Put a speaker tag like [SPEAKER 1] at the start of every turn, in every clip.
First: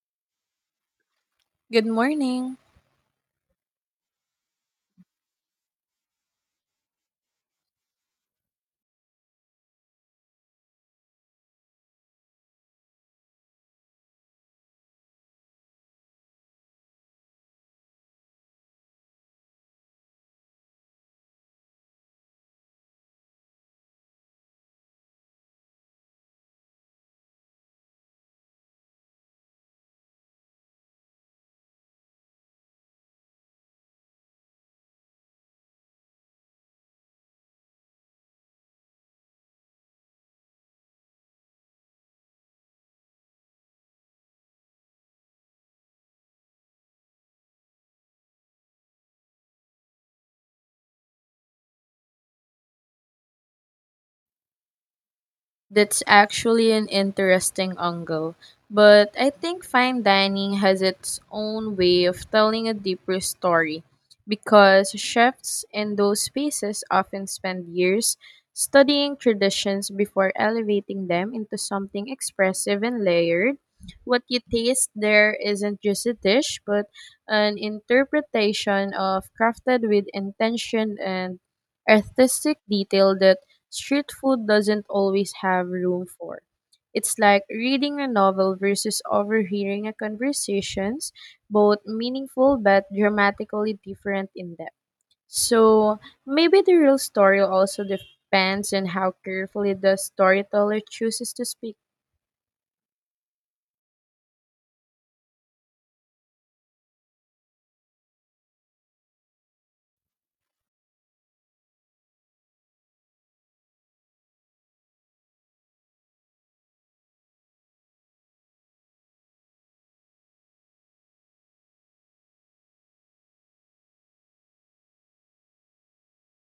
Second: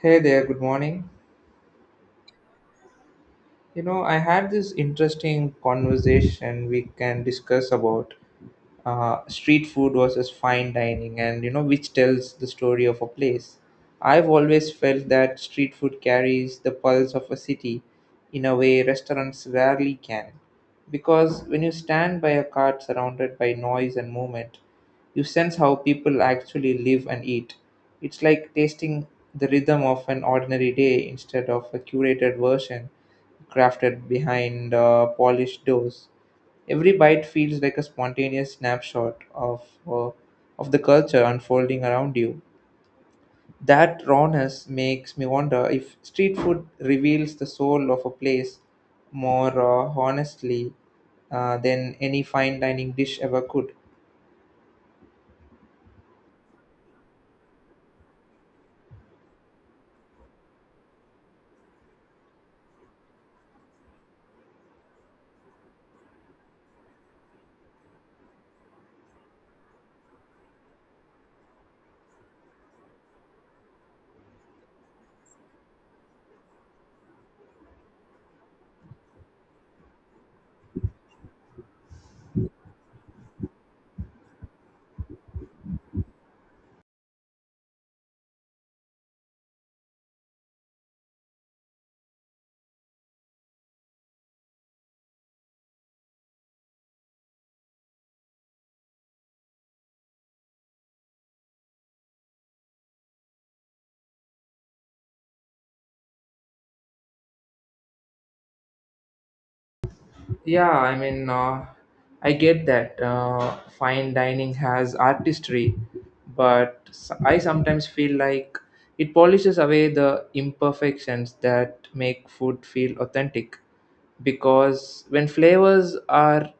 [SPEAKER 1] Hey there, good morning.
[SPEAKER 2] Good morning.
[SPEAKER 1] You know, I had this interesting conversation we can discuss about street food versus fine dining, and you know which tells the story of a place. I've always felt that street food carries the pulse of a city in a way restaurants rarely can, because when you stand by a cart surrounded by noise and movement, you sense how people actually live and eat. It's like tasting the rhythm of an ordinary day instead of a curated version crafted behind polished doors. Every bite feels like a spontaneous snapshot of the culture unfolding around you. That rawness makes me wonder if street food reveals the soul of a place more honestly, than any fine dining dish ever could.
[SPEAKER 2] That's actually an interesting angle, but I think fine dining has its own way of telling a deeper story because chefs in those spaces often spend years studying traditions before elevating them into something expressive and layered. What you taste there isn't just a dish, but an interpretation of crafted with intention and artistic detail that street food doesn't always have room for. It's like reading a novel versus overhearing a conversations, both meaningful but dramatically different in depth. So maybe the real story also depends on how carefully the storyteller chooses to speak.
[SPEAKER 1] Yeah, I mean, I get that fine dining has artistry, but I sometimes feel like it polishes away the imperfections that make food feel authentic. Because when flavors are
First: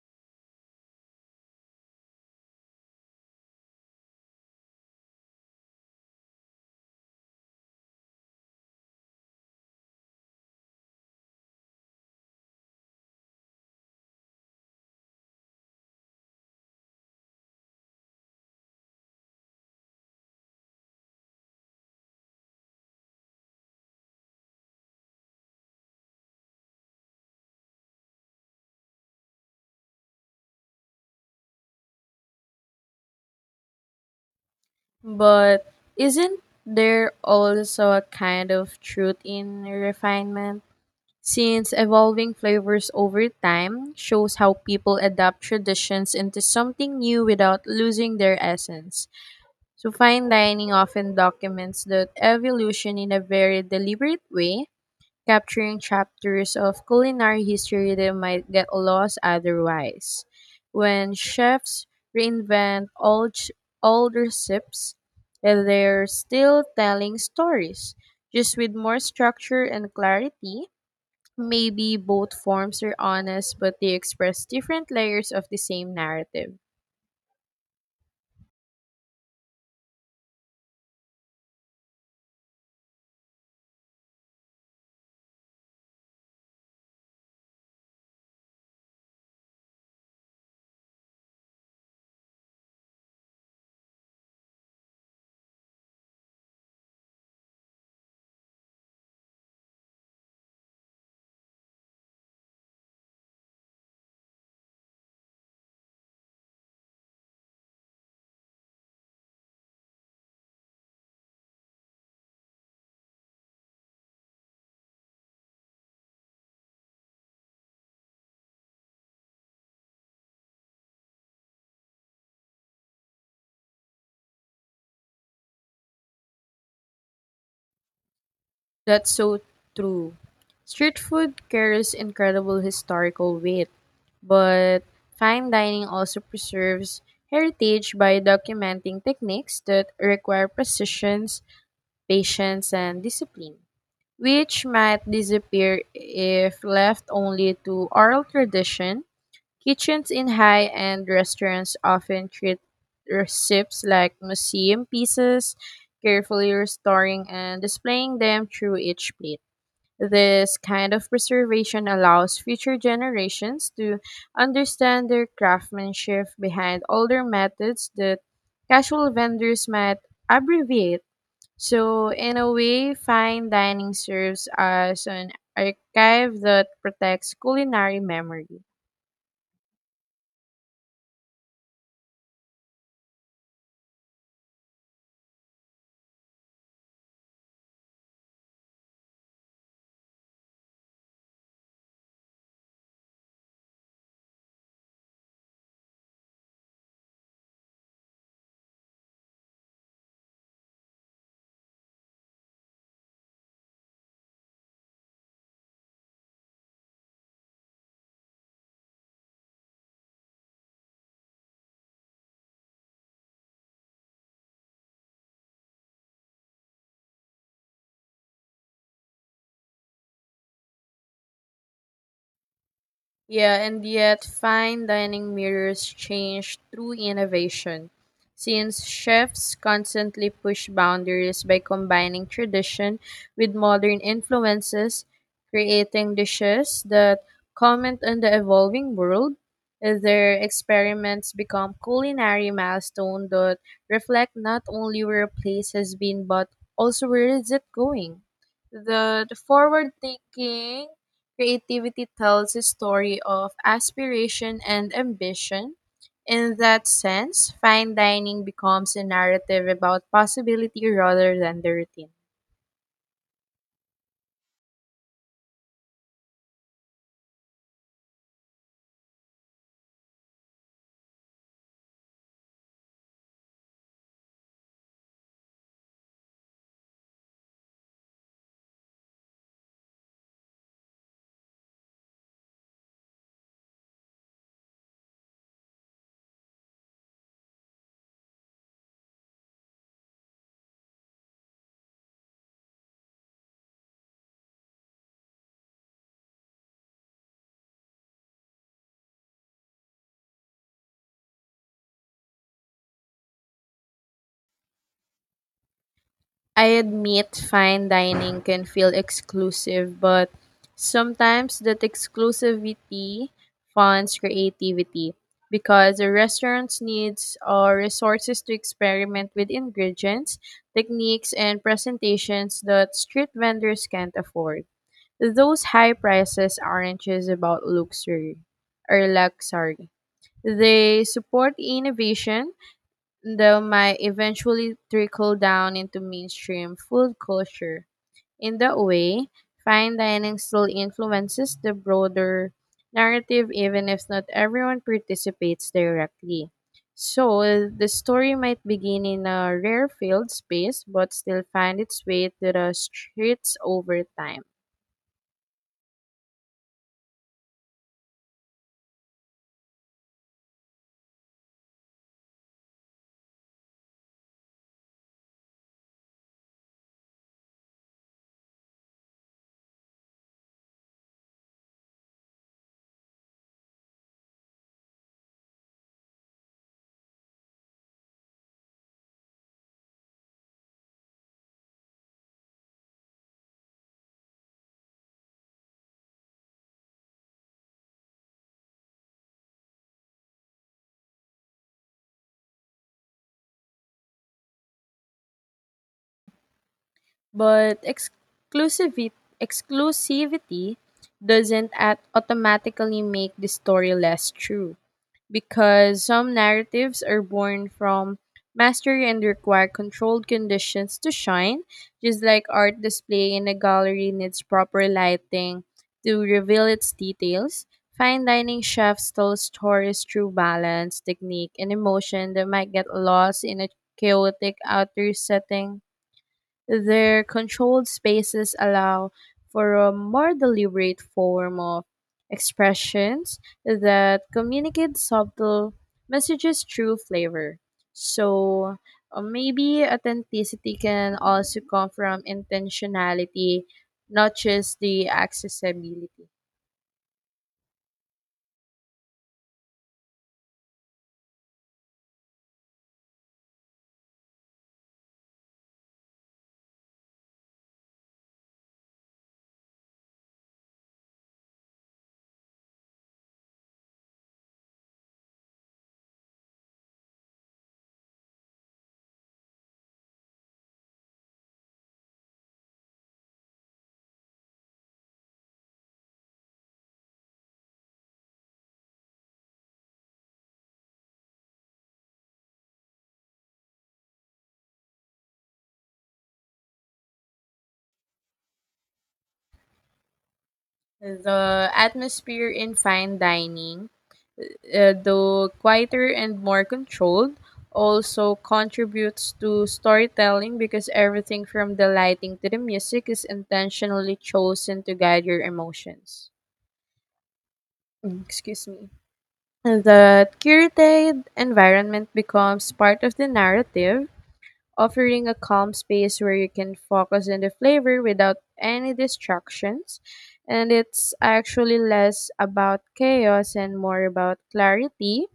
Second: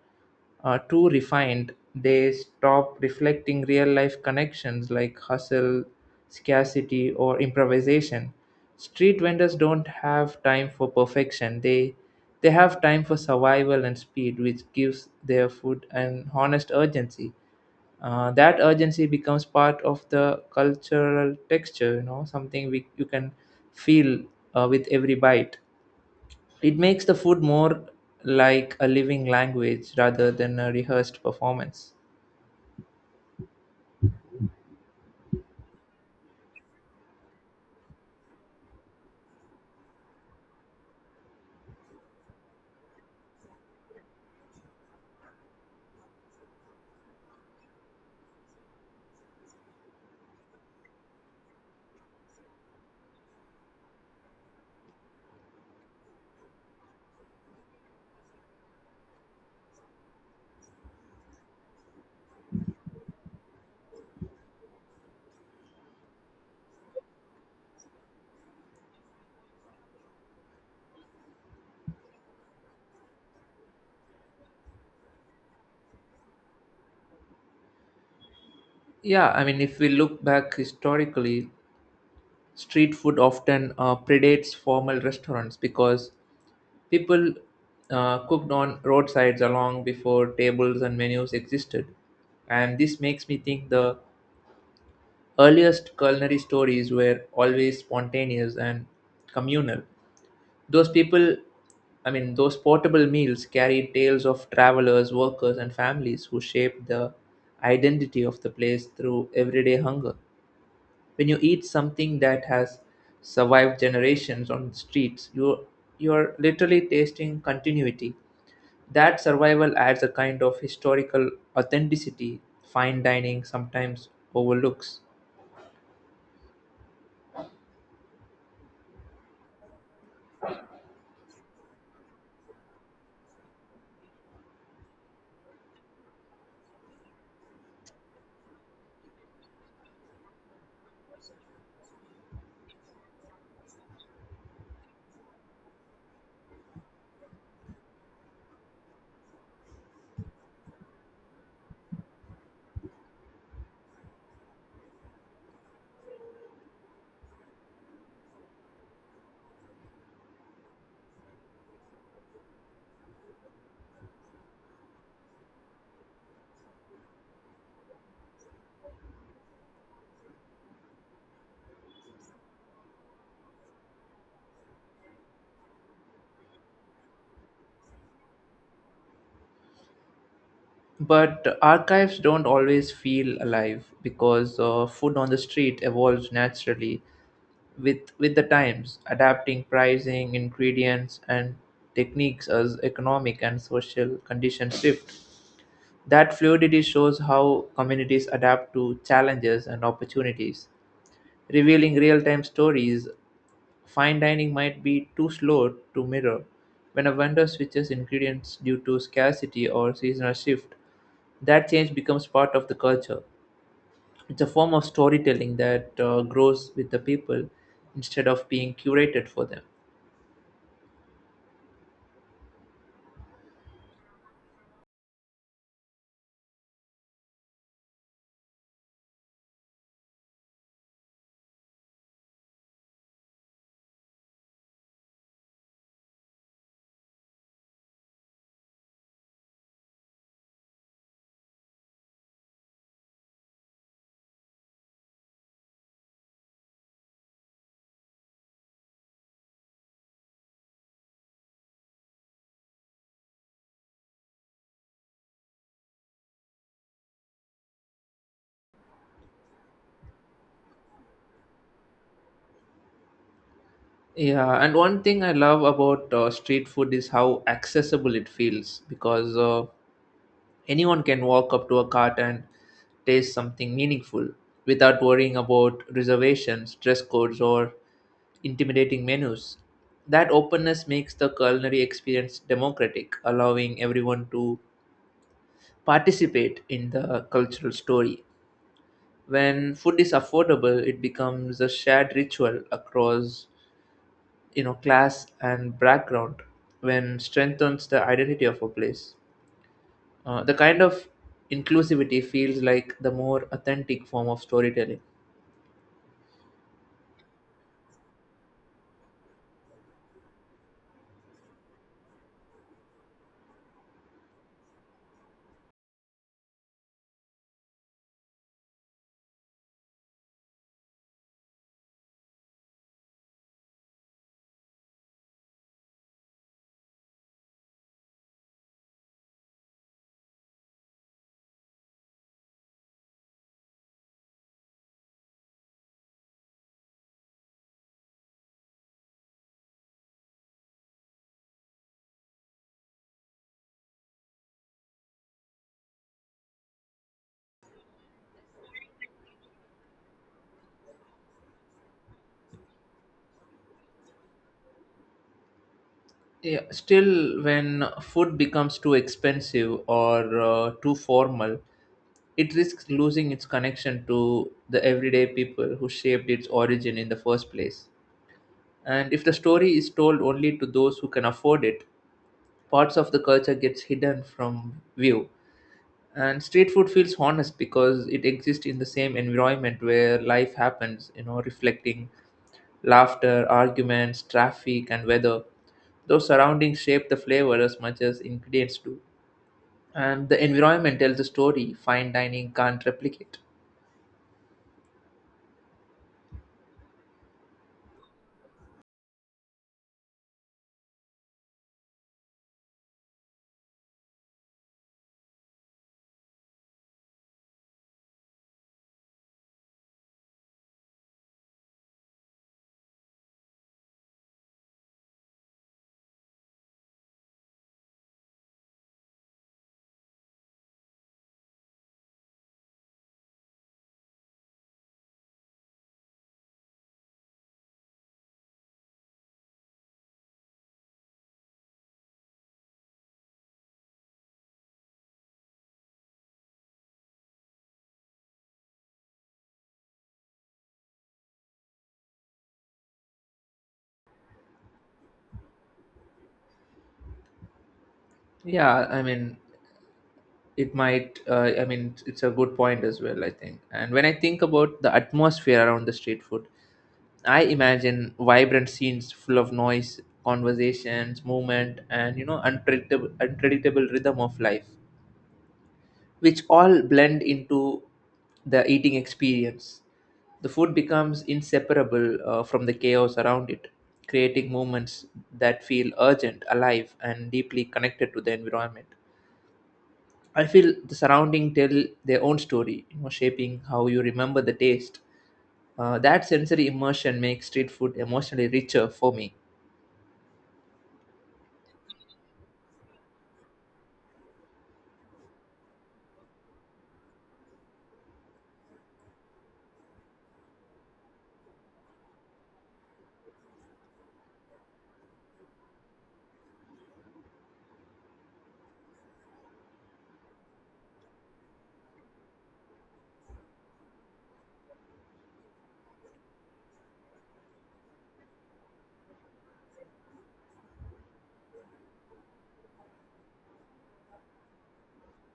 [SPEAKER 1] too refined, they stop reflecting real life connections like hustle, scarcity, or improvisation. Street vendors don't have time for perfection. They have time for survival and speed, which gives their food an honest urgency. That urgency becomes part of the cultural texture, you know, something you can feel with every bite. It makes the food more like a living language rather than a rehearsed performance.
[SPEAKER 2] But isn't there also a kind of truth in refinement, since evolving flavors over time shows how people adapt traditions into something new without losing their essence. So, fine dining often documents that evolution in a very deliberate way, capturing chapters of culinary history that might get lost otherwise. When chefs reinvent old recipes, they're still telling stories, just with more structure and clarity. Maybe both forms are honest, but they express different layers of the same narrative.
[SPEAKER 1] Yeah, I mean, if we look back historically, street food often predates formal restaurants because people cooked on roadsides long before tables and menus existed. And this makes me think the earliest culinary stories were always spontaneous and communal. Those people, I mean, those portable meals carry tales of travelers, workers, and families who shaped the identity of the place through everyday hunger. When you eat something that has survived generations on the streets, you're literally tasting continuity. That survival adds a kind of historical authenticity fine dining sometimes overlooks.
[SPEAKER 2] That's so true. Street food carries incredible historical weight, but fine dining also preserves heritage by documenting techniques that require precision, patience, and discipline, which might disappear if left only to oral tradition. Kitchens in high end restaurants often treat recipes like museum pieces, carefully restoring and displaying them through each plate. This kind of preservation allows future generations to understand their craftsmanship behind older methods that casual vendors might abbreviate. So, in a way, fine dining serves as an archive that protects culinary memory.
[SPEAKER 1] But archives don't always feel alive, because food on the street evolves naturally with the times, adapting pricing, ingredients, and techniques as economic and social conditions shift. That fluidity shows how communities adapt to challenges and opportunities, revealing real-time stories fine dining might be too slow to mirror. When a vendor switches ingredients due to scarcity or seasonal shift, that change becomes part of the culture. It's a form of storytelling that grows with the people instead of being curated for them.
[SPEAKER 2] Yeah, and yet fine dining mirrors change through innovation. Since chefs constantly push boundaries by combining tradition with modern influences, creating dishes that comment on the evolving world, their experiments become culinary milestones that reflect not only where a place has been but also where is it going. The forward thinking creativity tells a story of aspiration and ambition. In that sense, fine dining becomes a narrative about possibility rather than the routine.
[SPEAKER 1] Yeah, and one thing I love about street food is how accessible it feels, because anyone can walk up to a cart and taste something meaningful without worrying about reservations, dress codes, or intimidating menus. That openness makes the culinary experience democratic, allowing everyone to participate in the cultural story. When food is affordable, it becomes a shared ritual across, you know, class and background, when strengthens the identity of a place. The kind of inclusivity feels like the more authentic form of storytelling.
[SPEAKER 2] I admit fine dining can feel exclusive, but sometimes that exclusivity funds creativity because the restaurants needs resources to experiment with ingredients, techniques, and presentations that street vendors can't afford. Those high prices aren't just about luxury or luxury. They support innovation that might eventually trickle down into mainstream food culture. In that way, fine dining still influences the broader narrative even if not everyone participates directly. So, the story might begin in a rare field space but still find its way to the streets over time.
[SPEAKER 1] Yeah, still, when food becomes too expensive or too formal, it risks losing its connection to the everyday people who shaped its origin in the first place. And if the story is told only to those who can afford it, parts of the culture gets hidden from view. And street food feels honest because it exists in the same environment where life happens, you know, reflecting laughter, arguments, traffic, and weather. Those surroundings shape the flavor as much as ingredients do, and the environment tells a story fine dining can't replicate.
[SPEAKER 2] But exclusivity doesn't automatically make the story less true, because some narratives are born from mastery and require controlled conditions to shine, just like art display in a gallery needs proper lighting to reveal its details. Fine dining chefs tell stories through balance, technique, and emotion that might get lost in a chaotic outer setting. Their controlled spaces allow for a more deliberate form of expressions that communicate subtle messages through flavor. So maybe authenticity can also come from intentionality, not just the accessibility.
[SPEAKER 1] Yeah, I mean, it might, it's a good point as well, I think. And when I think about the atmosphere around the street food, I imagine vibrant scenes full of noise, conversations, movement, and, you know, unpredictable rhythm of life, which all blend into the eating experience. The food becomes inseparable from the chaos around it, creating moments that feel urgent, alive, and deeply connected to the environment. I feel the surrounding tell their own story, you know, shaping how you remember the taste. That sensory immersion makes street food emotionally richer for me.
[SPEAKER 2] The atmosphere in fine dining, though quieter and more controlled, also contributes to storytelling because everything from the lighting to the music is intentionally chosen to guide your emotions. Mm, excuse me. The curated environment becomes part of the narrative, offering a calm space where you can focus on the flavor without any distractions. And it's actually less about chaos and more about clarity,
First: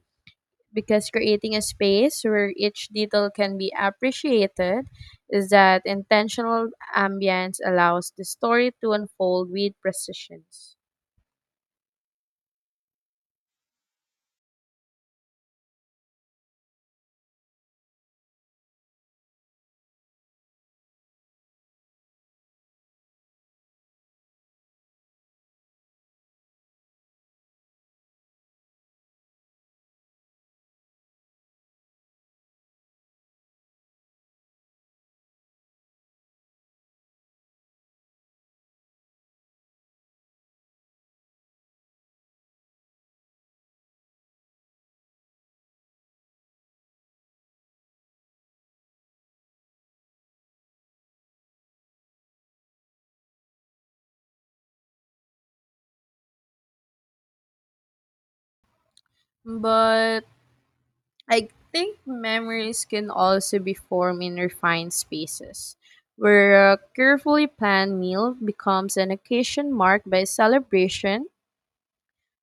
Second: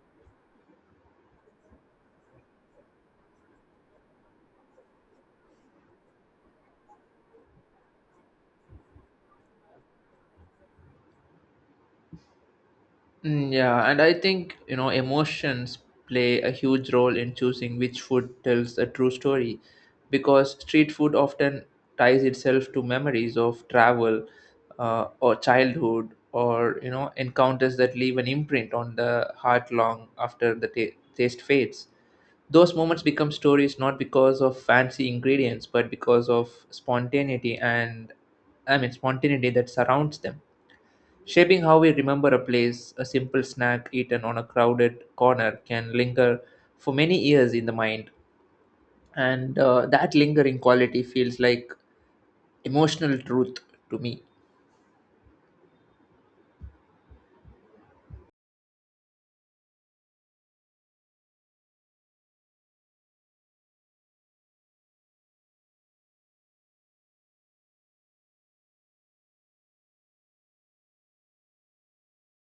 [SPEAKER 2] because creating a space where each detail can be appreciated is that intentional ambience allows the story to unfold with precision.
[SPEAKER 1] Mm, yeah, and I think, you know, emotions play a huge role in choosing which food tells a true story, because street food often ties itself to memories of travel or childhood, or, you know, encounters that leave an imprint on the heart long after the ta taste fades. Those moments become stories not because of fancy ingredients but because of spontaneity and, I mean, spontaneity that surrounds them, shaping how we remember a place. A simple snack eaten on a crowded corner can linger for many years in the mind, and that lingering quality feels like emotional truth to me.
[SPEAKER 2] But I think memories can also be formed in refined spaces, where a carefully planned meal becomes an occasion marked by celebration,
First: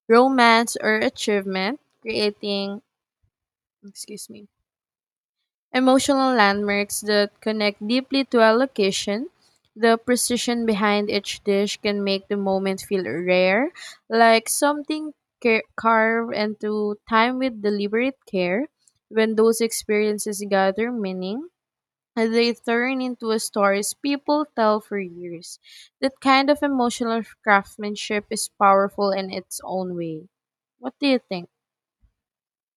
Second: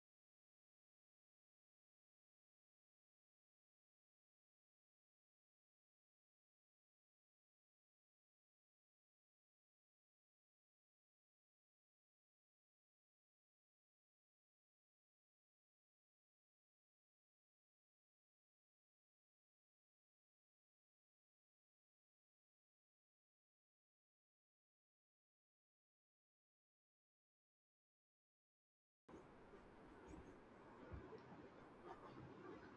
[SPEAKER 2] romance, or achievement, creating, excuse me, emotional landmarks that connect deeply to a location. The precision behind each dish can make the moment feel rare, like something carved into time with deliberate care. When those experiences gather meaning, they turn into a stories people tell for years. That kind of emotional craftsmanship is powerful in its own way. What do you think?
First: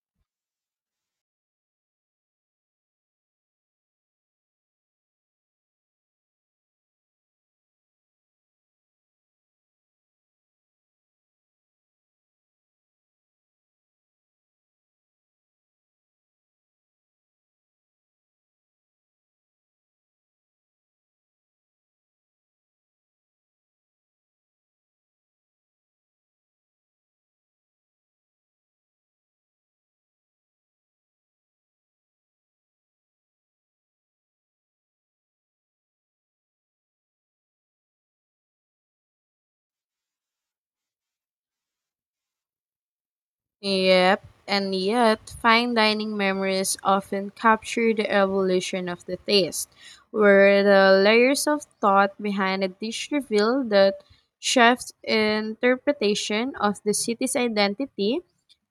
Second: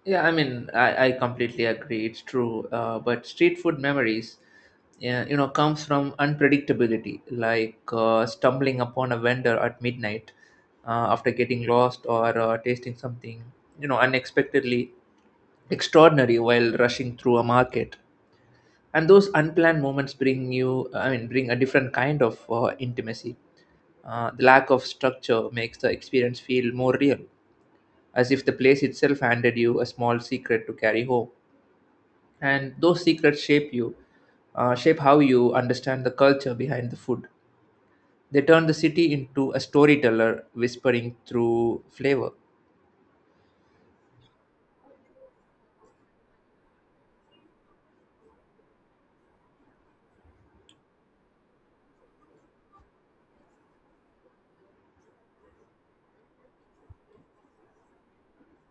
[SPEAKER 1] Yeah, I mean, I completely agree. It's true. But street food memories, yeah, you know, comes from unpredictability, like stumbling upon a vendor at midnight after getting lost, or tasting something, you know, unexpectedly extraordinary while rushing through a market. And those unplanned moments bring you I mean bring a different kind of intimacy. The lack of structure makes the experience feel more real, as if the place itself handed you a small secret to carry home. And those secrets shape you, shape how you understand the culture behind the food. They turn the city into a storyteller whispering through flavor.
[SPEAKER 2] Yep, and yet fine dining memories often capture the evolution of the taste, where the layers of thought behind a dish reveal that chef's interpretation of the city's identity,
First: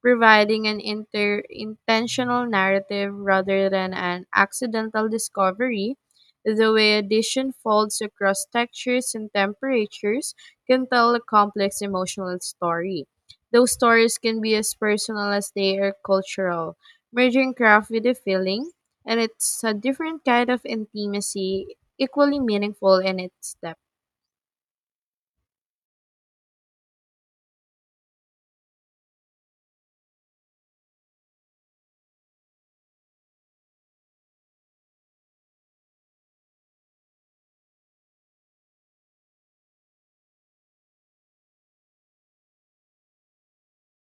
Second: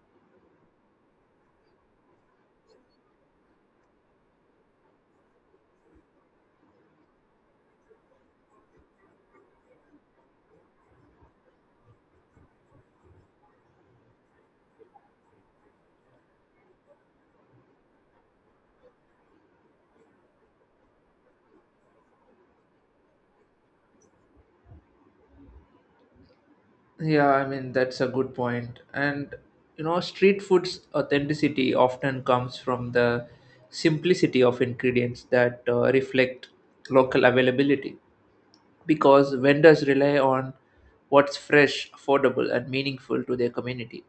[SPEAKER 2] providing an intentional narrative rather than an accidental discovery. The way a dish unfolds across textures and temperatures can tell a complex emotional story. Those stories can be as personal as they are cultural, merging craft with a feeling, and it's a different kind of intimacy, equally meaningful in its depth.
[SPEAKER 1] Yeah, I mean, that's a good point. And, you know, street food's authenticity often comes from the simplicity of ingredients that reflect local availability, because vendors rely on what's fresh, affordable, and meaningful to their community,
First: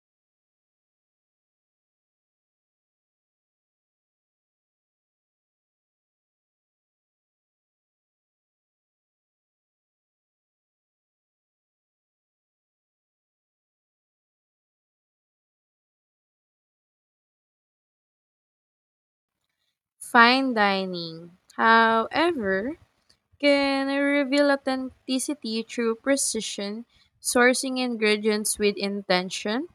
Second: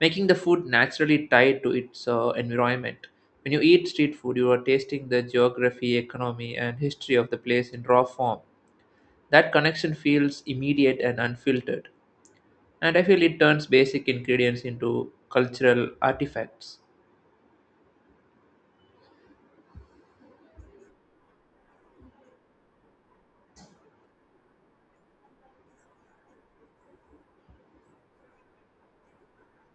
[SPEAKER 1] making the food naturally tied to its environment. When you eat street food, you are tasting the geography, economy, and history of the place in raw form. That connection feels immediate and unfiltered, and I feel it turns basic ingredients into cultural artifacts.
[SPEAKER 2] Fine dining, however, can reveal authenticity through precision, sourcing ingredients with intention,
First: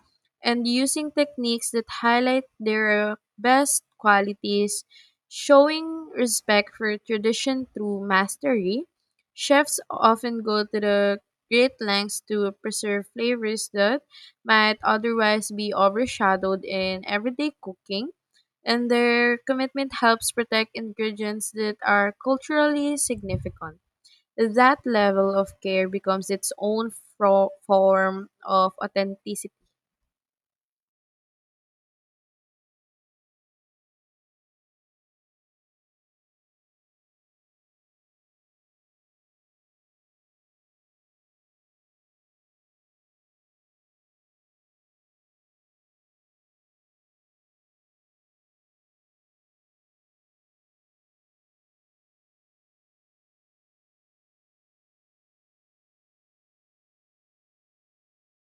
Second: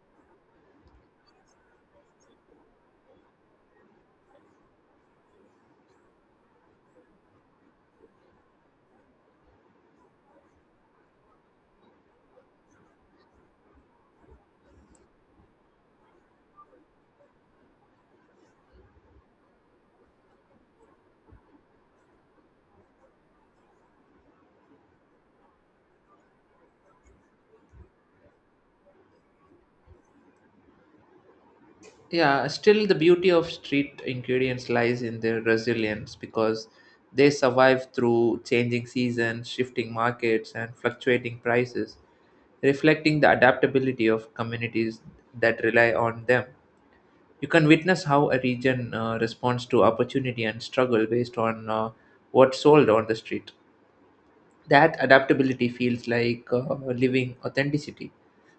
[SPEAKER 2] and using techniques that highlight their best qualities, showing respect for tradition through mastery. Chefs often go to the great lengths to preserve flavors that might otherwise be overshadowed in everyday cooking, and their commitment helps protect ingredients that are culturally significant. That level of care becomes its own form of authenticity.
[SPEAKER 1] Yeah, still, the beauty of street ingredients lies in their resilience, because they survive through changing seasons, shifting markets, and fluctuating prices, reflecting the adaptability of communities that rely on them. You can witness how a region responds to opportunity and struggle based on what's sold on the street. That adaptability feels like living authenticity,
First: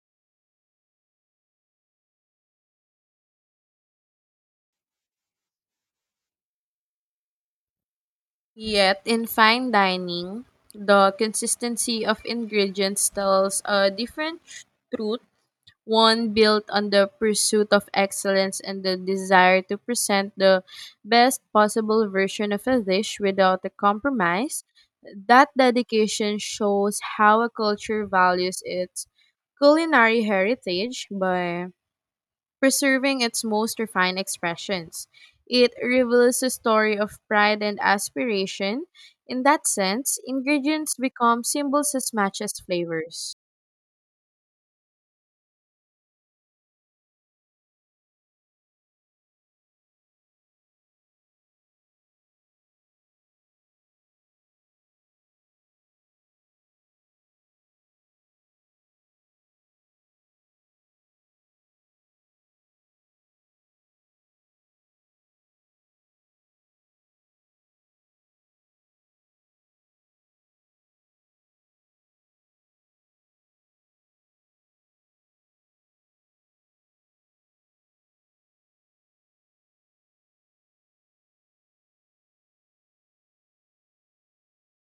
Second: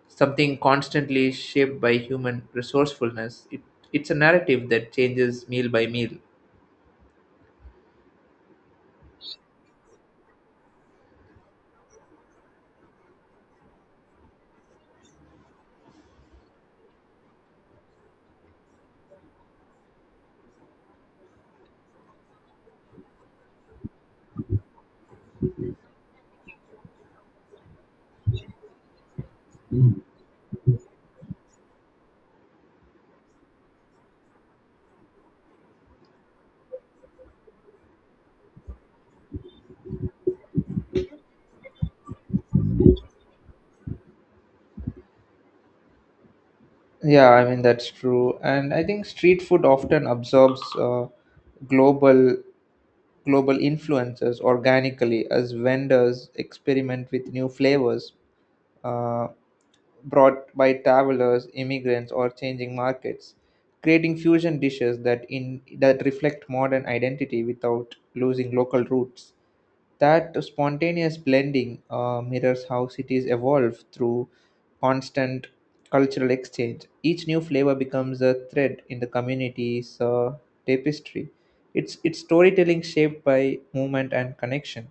[SPEAKER 1] something constantly shaped by human resourcefulness. It's a narrative that changes meal by meal.
[SPEAKER 2] Yet, in fine dining, the consistency of ingredients tells a different truth, one built on the pursuit of excellence and the desire to present the best possible version of a dish without a compromise. That dedication shows how a culture values its culinary heritage by preserving its most refined expressions. It reveals a story of pride and aspiration. In that sense, ingredients become symbols as much as flavors.
[SPEAKER 1] Yeah, I mean, that's true, and I think street food often absorbs global global influences organically, as vendors experiment with new flavors Uh, brought by travelers, immigrants, or changing markets, creating fusion dishes that in that reflect modern identity without losing local roots. That spontaneous blending mirrors how cities evolve through constant cultural exchange. Each new flavor becomes a thread in the community's tapestry. It's storytelling shaped by movement and connection.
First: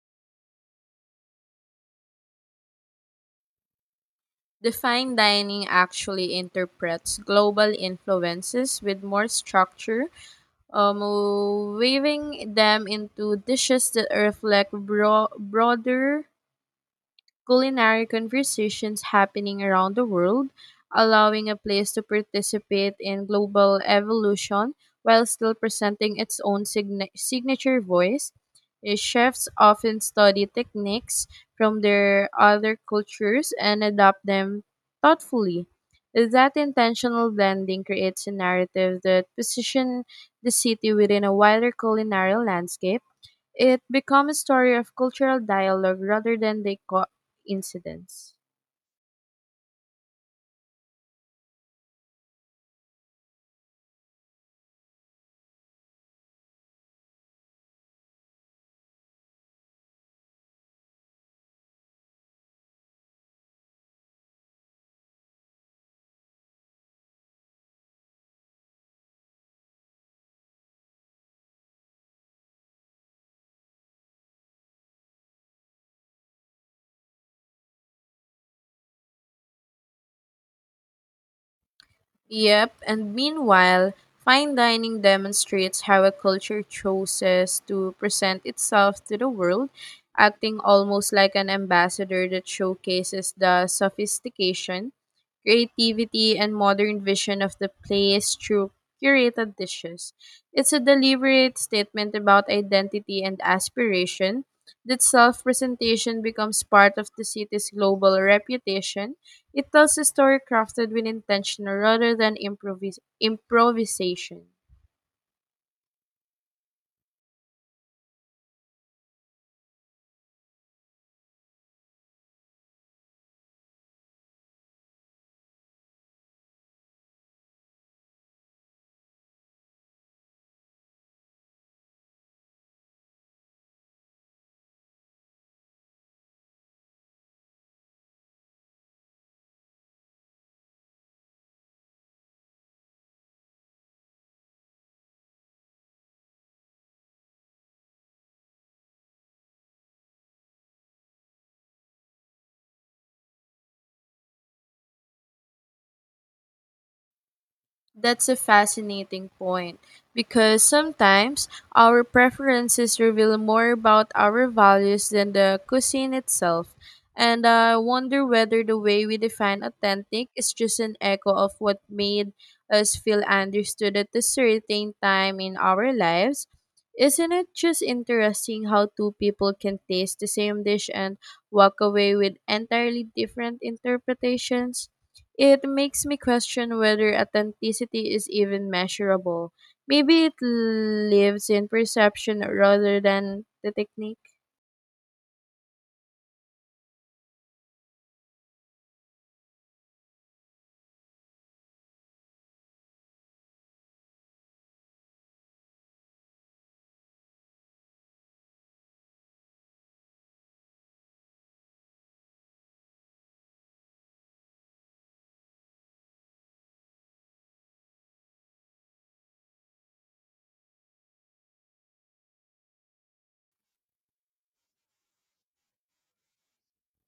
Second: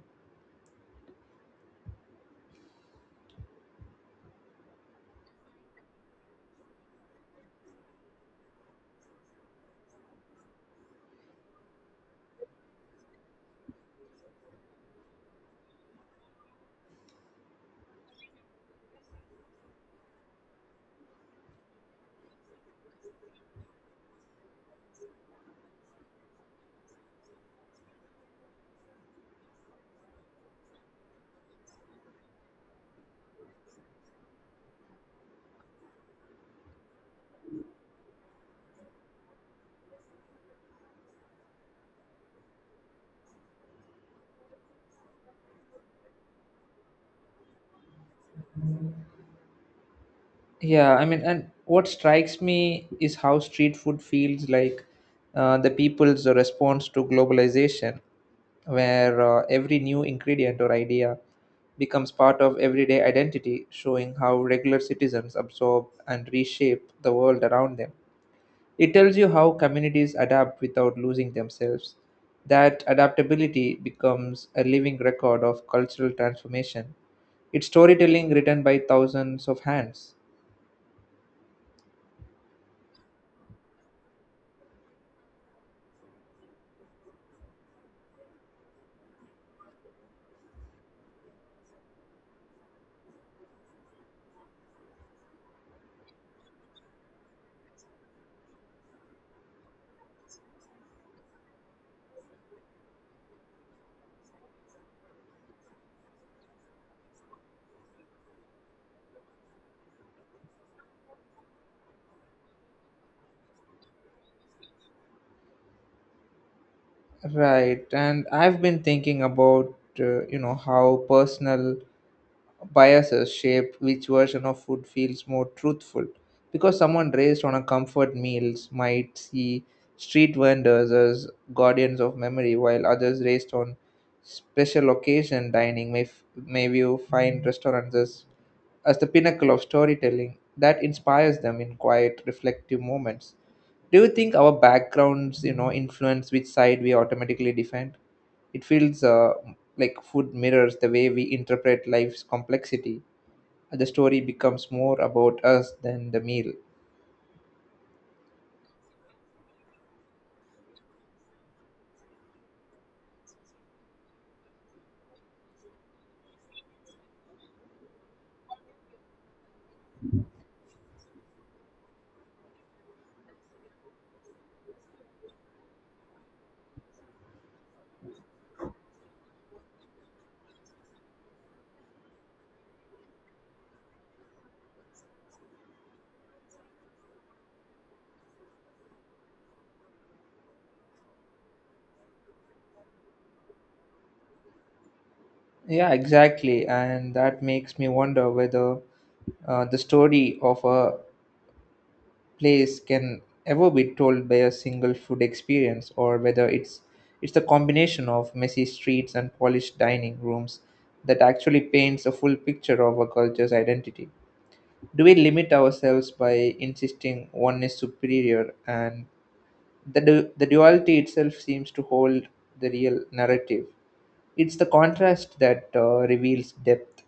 [SPEAKER 2] The fine dining actually interprets global influences with more structure, um, weaving them into dishes that reflect broader culinary conversations happening around the world, allowing a place to participate in global evolution while still presenting its own signature voice. Chefs often study techniques from their other cultures and adopt them thoughtfully. That intentional blending creates a narrative that positions the city within a wider culinary landscape. It becomes a story of cultural dialogue rather than the coincidence.
[SPEAKER 1] Yeah, I mean, and what strikes me is how street food feels like the people's response to globalization, where every new ingredient or idea becomes part of everyday identity, showing how regular citizens absorb and reshape the world around them. It tells you how communities adapt without losing themselves. That adaptability becomes a living record of cultural transformation. It's storytelling written by thousands of hands.
[SPEAKER 2] Yep, and meanwhile, fine dining demonstrates how a culture chooses to present itself to the world, acting almost like an ambassador that showcases the sophistication, creativity, and modern vision of the place through curated dishes. It's a deliberate statement about identity and aspiration. That self presentation becomes part of the city's global reputation. It tells a story crafted with intention rather than improvisation.
[SPEAKER 1] Right, and I've been thinking about you know, how personal biases shape which version of food feels more truthful, because someone raised on a comfort meals might see street vendors as guardians of memory, while others raised on special occasion dining may view fine restaurants as the pinnacle of storytelling that inspires them in quiet, reflective moments. Do you think our backgrounds, you know, influence which side we automatically defend? It feels like food mirrors the way we interpret life's complexity. The story becomes more about us than the meal.
[SPEAKER 2] That's a fascinating point, because sometimes our preferences reveal more about our values than the cuisine itself. And I wonder whether the way we define authentic is just an echo of what made us feel understood at a certain time in our lives. Isn't it just interesting how two people can taste the same dish and walk away with entirely different interpretations? It makes me question whether authenticity is even measurable. Maybe it lives in perception rather than the technique.
[SPEAKER 1] Yeah, exactly. And that makes me wonder whether the story of a place can ever be told by a single food experience, or whether it's the combination of messy streets and polished dining rooms that actually paints a full picture of a culture's identity. Do we limit ourselves by insisting one is superior? And the duality itself seems to hold the real narrative. It's the contrast that reveals depth.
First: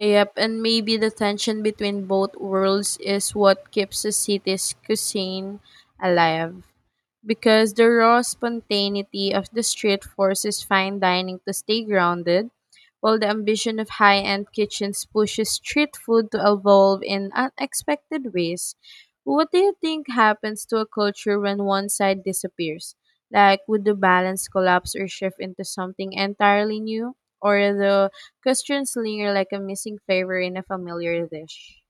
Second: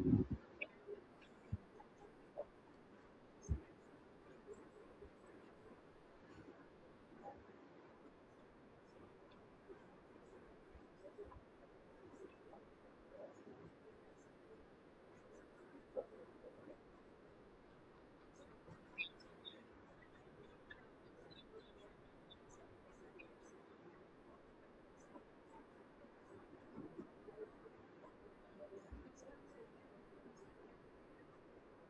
[SPEAKER 2] Yep, and maybe the tension between both worlds is what keeps the city's cuisine alive, because the raw spontaneity of the street forces fine dining to stay grounded, while the ambition of high end kitchens pushes street food to evolve in unexpected ways. What do you think happens to a culture when one side disappears? Like, would the balance collapse or shift into something entirely new? Or the questions linger like a missing flavor in a familiar dish.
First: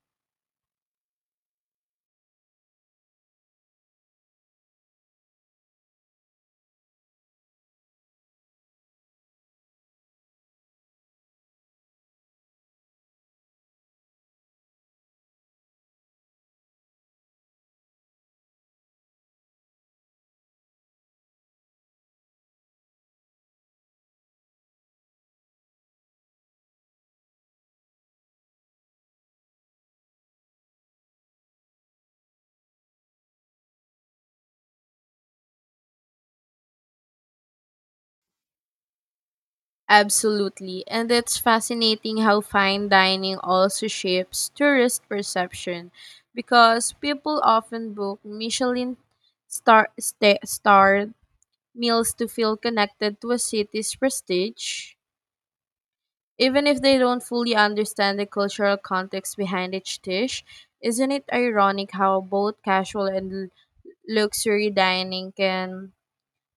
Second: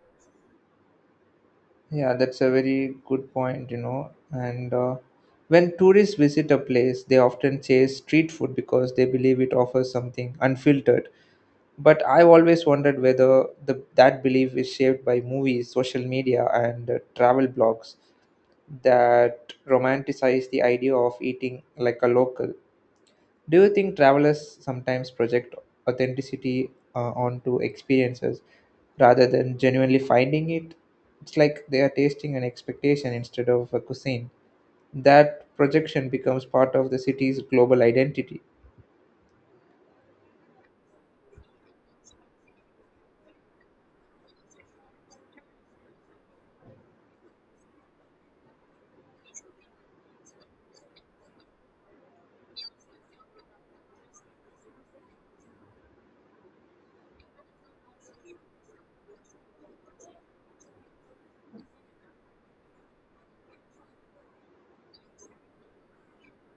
[SPEAKER 1] Yeah, that's a very good point, you know. And when tourists visit a place, they often chase street food because they believe it offers something unfiltered. But I've always wondered whether that belief is shaped by movies, social media, and travel blogs that romanticize the idea of eating like a local. Do you think travelers sometimes project authenticity onto experiences rather than genuinely finding it? It's like they are tasting an expectation instead of a cuisine. That projection becomes part of the city's global identity.
[SPEAKER 2] Absolutely, and it's fascinating how fine dining also shapes tourist perception because people often book Michelin star starred meals to feel connected to a city's prestige, even if they don't fully understand the cultural context behind each dish. Isn't it ironic how both casual and luxury dining can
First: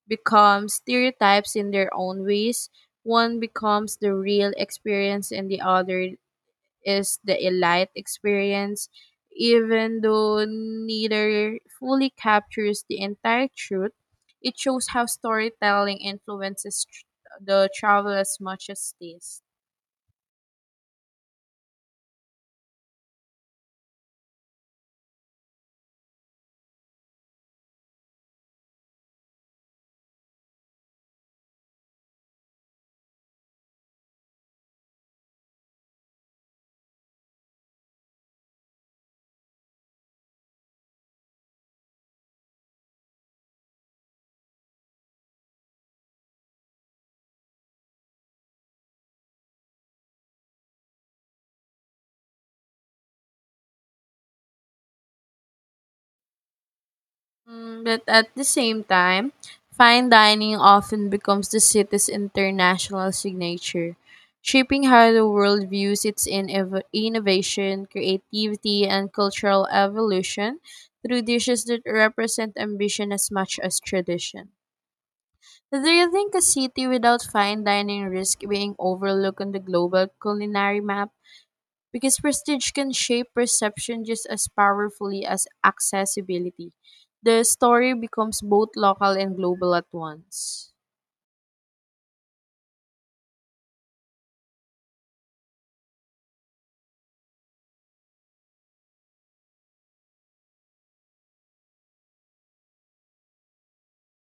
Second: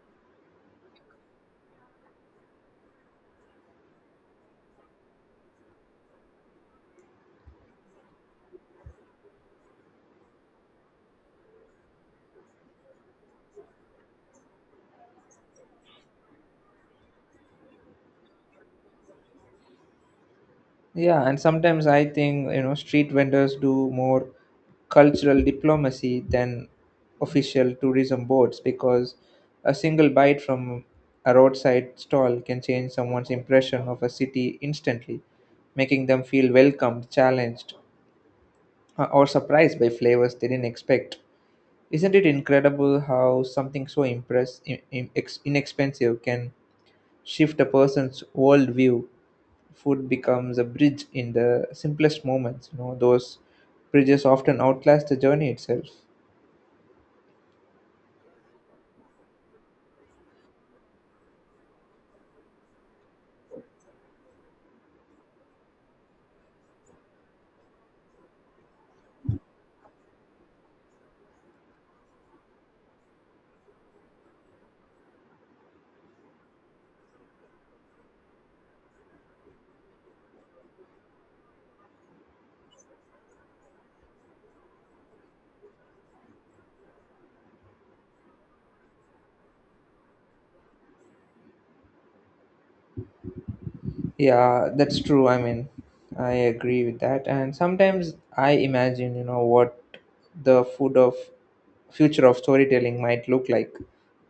[SPEAKER 2] become stereotypes in their own ways? One becomes the real experience, and the other is the elite experience, even though neither fully captures the entire truth. It shows how storytelling influences the travel as much as taste.
[SPEAKER 1] Yeah, and sometimes I think, you know, street vendors do more cultural diplomacy than official tourism boards, because a single bite from a roadside stall can change someone's impression of a city instantly, making them feel welcomed, challenged, or surprised by flavors they didn't expect. Isn't it incredible how something so impress, in- ex- inexpensive can shift a person's worldview? Food becomes a bridge in the simplest moments, you know. Those bridges often outlast the journey itself.
[SPEAKER 2] But at the same time, fine dining often becomes the city's international signature, shaping how the world views its innovation, creativity, and cultural evolution through dishes that represent ambition as much as tradition. Do you think a city without fine dining risks being overlooked on the global culinary map, because prestige can shape perception just as powerfully as accessibility? The story becomes both local and global at once.
[SPEAKER 1] Yeah, that's true. I mean, I agree with that. And sometimes I imagine, you know, what the food of future of storytelling might look like.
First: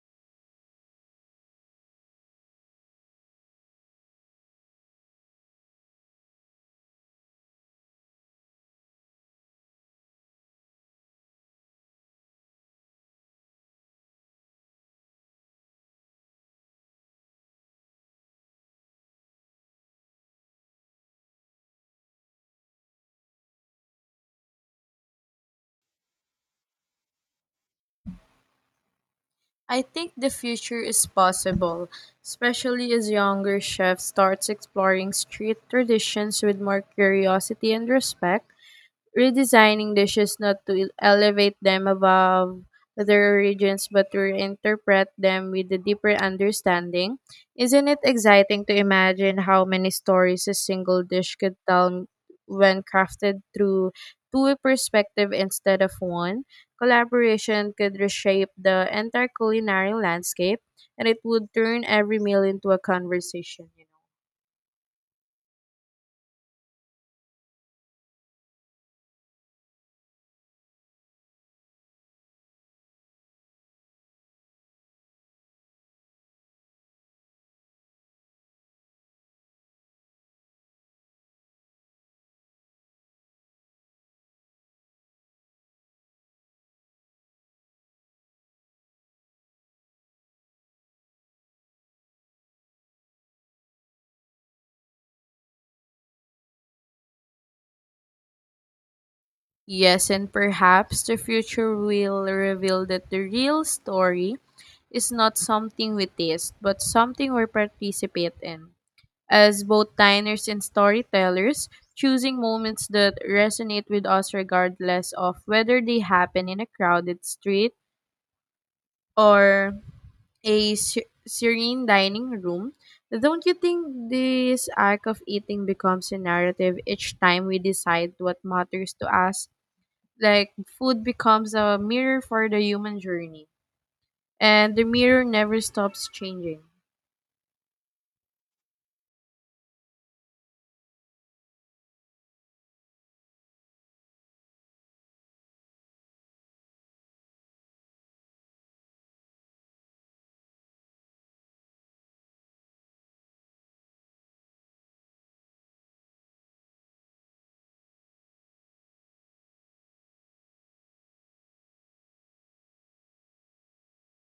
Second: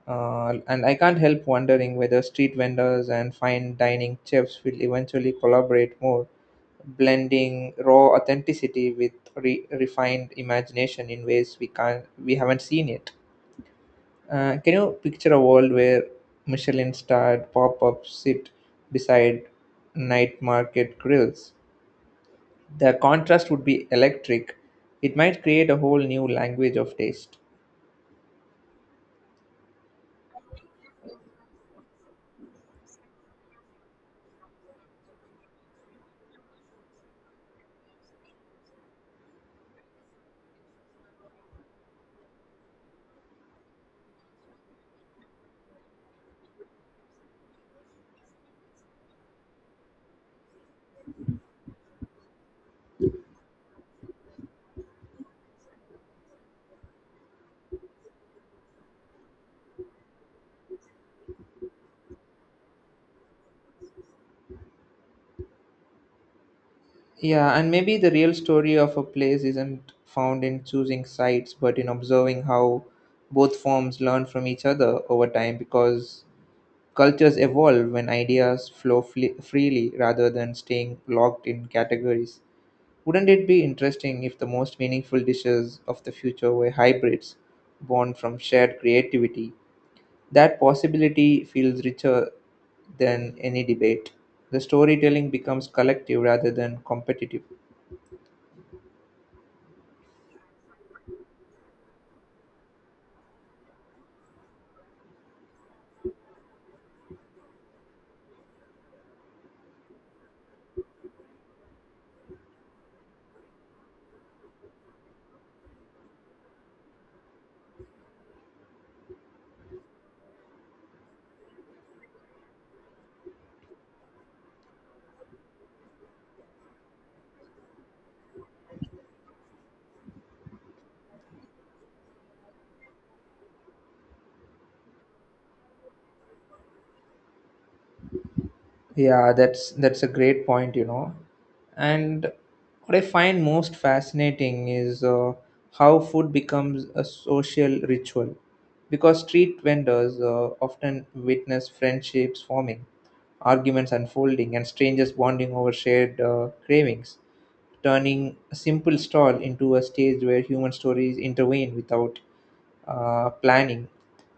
[SPEAKER 1] And I can't help wondering whether street vendors and fine dining chefs will eventually collaborate more, blending raw authenticity with refined imagination in ways we haven't seen yet. Can you picture a world where Michelin starred pop ups sit beside night market grills? The contrast would be electric. It might create a whole new language of taste.
[SPEAKER 2] I think the future is possible, especially as younger chefs starts exploring street traditions with more curiosity and respect, redesigning dishes not to elevate them above their origins but to reinterpret them with a deeper understanding. Isn't it exciting to imagine how many stories a single dish could tell when crafted through two a perspective instead of one? Collaboration could reshape the entire culinary landscape, and it would turn every meal into a conversation.
[SPEAKER 1] Yeah, and maybe the real story of a place isn't found in choosing sites, but in observing how both forms learn from each other over time, because cultures evolve when ideas flow freely rather than staying locked in categories. Wouldn't it be interesting if the most meaningful dishes of the future were hybrids, born from shared creativity? That possibility feels richer than any debate. The storytelling becomes collective rather than competitive.
[SPEAKER 2] Yes, and perhaps the future will reveal that the real story is not something we taste, but something we participate in. As both diners and storytellers, choosing moments that resonate with us regardless of whether they happen in a crowded street or a serene dining room. Don't you think this act of eating becomes a narrative each time we decide what matters to us? Like, food becomes a mirror for the human journey, and the mirror never stops changing.
[SPEAKER 1] Yeah, that's a great point, you know. And what I find most fascinating is how food becomes a social ritual, because street vendors often witness friendships forming, arguments unfolding, and strangers bonding over shared cravings, turning a simple stall into a stage where human stories intervene without planning,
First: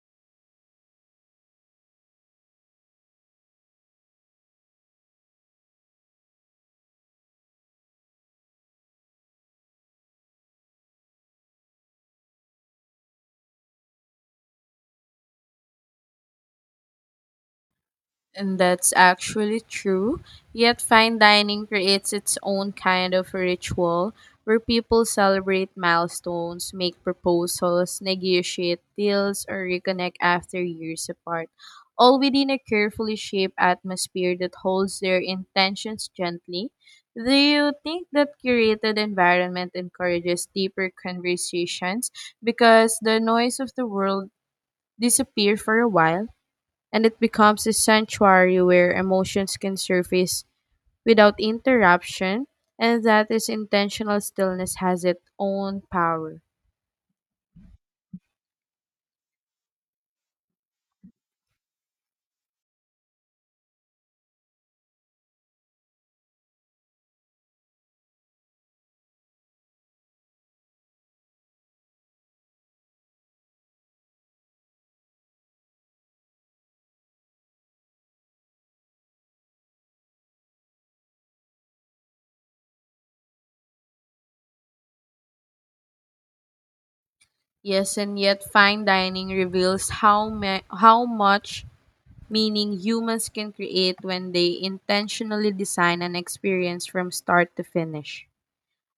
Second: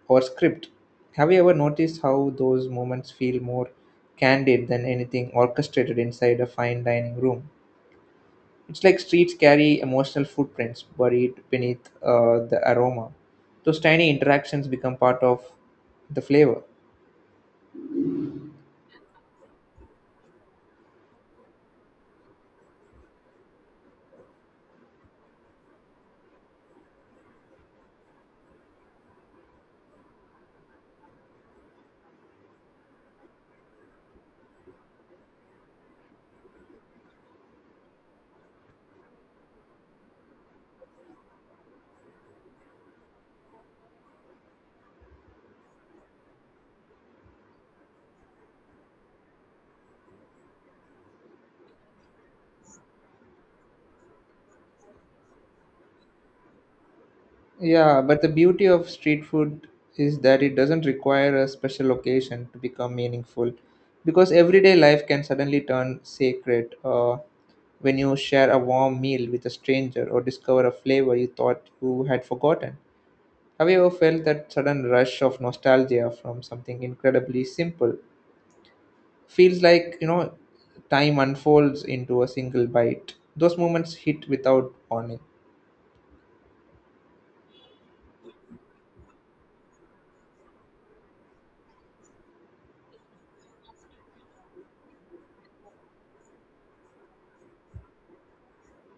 [SPEAKER 1] or script. Have you ever noticed how those moments feel more candid than anything orchestrated inside a fine dining room? It's like streets carry emotional footprints buried beneath the aroma. Those tiny interactions become part of the flavor.
[SPEAKER 2] And that's actually true. Yet, fine dining creates its own kind of ritual where people celebrate milestones, make proposals, negotiate deals, or reconnect after years apart, all within a carefully shaped atmosphere that holds their intentions gently. Do you think that curated environment encourages deeper conversations because the noise of the world disappear for a while? And it becomes a sanctuary where emotions can surface without interruption, and that is intentional stillness has its own power.
[SPEAKER 1] Yeah, but the beauty of street food is that it doesn't require a special occasion to become meaningful, because everyday life can suddenly turn sacred when you share a warm meal with a stranger or discover a flavor you thought you had forgotten. Have you ever felt that sudden rush of nostalgia from something incredibly simple? Feels like, you know, time unfolds into a single bite. Those moments hit without warning.
[SPEAKER 2] Yes, and yet fine dining reveals how how much meaning humans can create when they intentionally design an experience from start to finish.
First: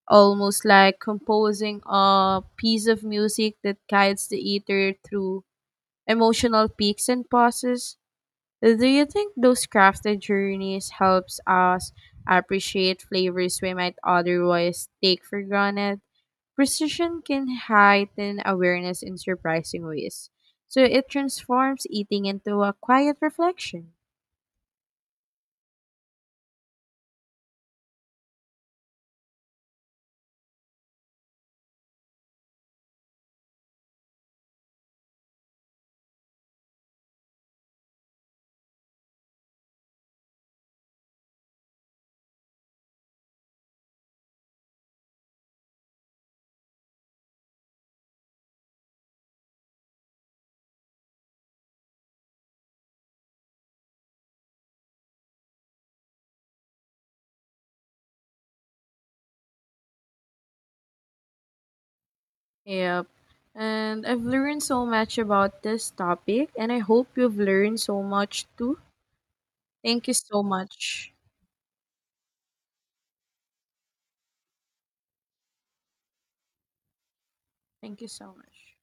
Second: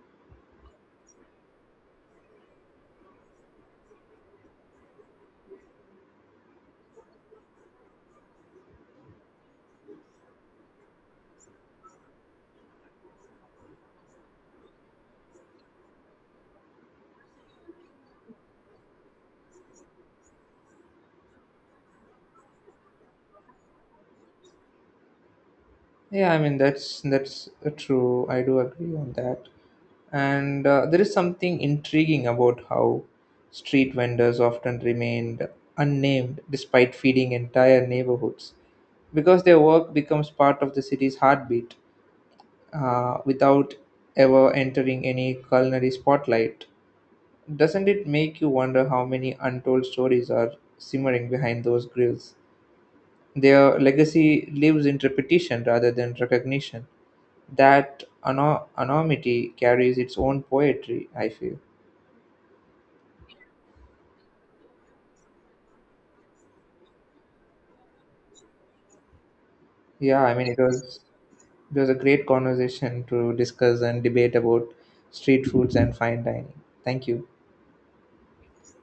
[SPEAKER 2] Almost like composing a piece of music that guides the eater through emotional peaks and pauses. Do you think those crafted journeys helps us appreciate flavors we might otherwise take for granted? Precision can heighten awareness in surprising ways. So it transforms eating into a quiet reflection.
[SPEAKER 1] Yeah, I mean, that's true. I do agree on that. And there is something intriguing about how street vendors often remained unnamed despite feeding entire neighborhoods, because their work becomes part of the city's heartbeat without ever entering any culinary spotlight. Doesn't it make you wonder how many untold stories are simmering behind those grills? Their legacy lives in repetition rather than recognition. That anonymity carries its own poetry, I feel.
[SPEAKER 2] Yep. And I've learned so much about this topic and I hope you've learned so much too. Thank you
[SPEAKER 1] Yeah, I
[SPEAKER 2] so
[SPEAKER 1] mean,
[SPEAKER 2] much.
[SPEAKER 1] it was a great conversation to discuss and debate about street foods and fine dining. Thank you.
[SPEAKER 2] Thank you so much.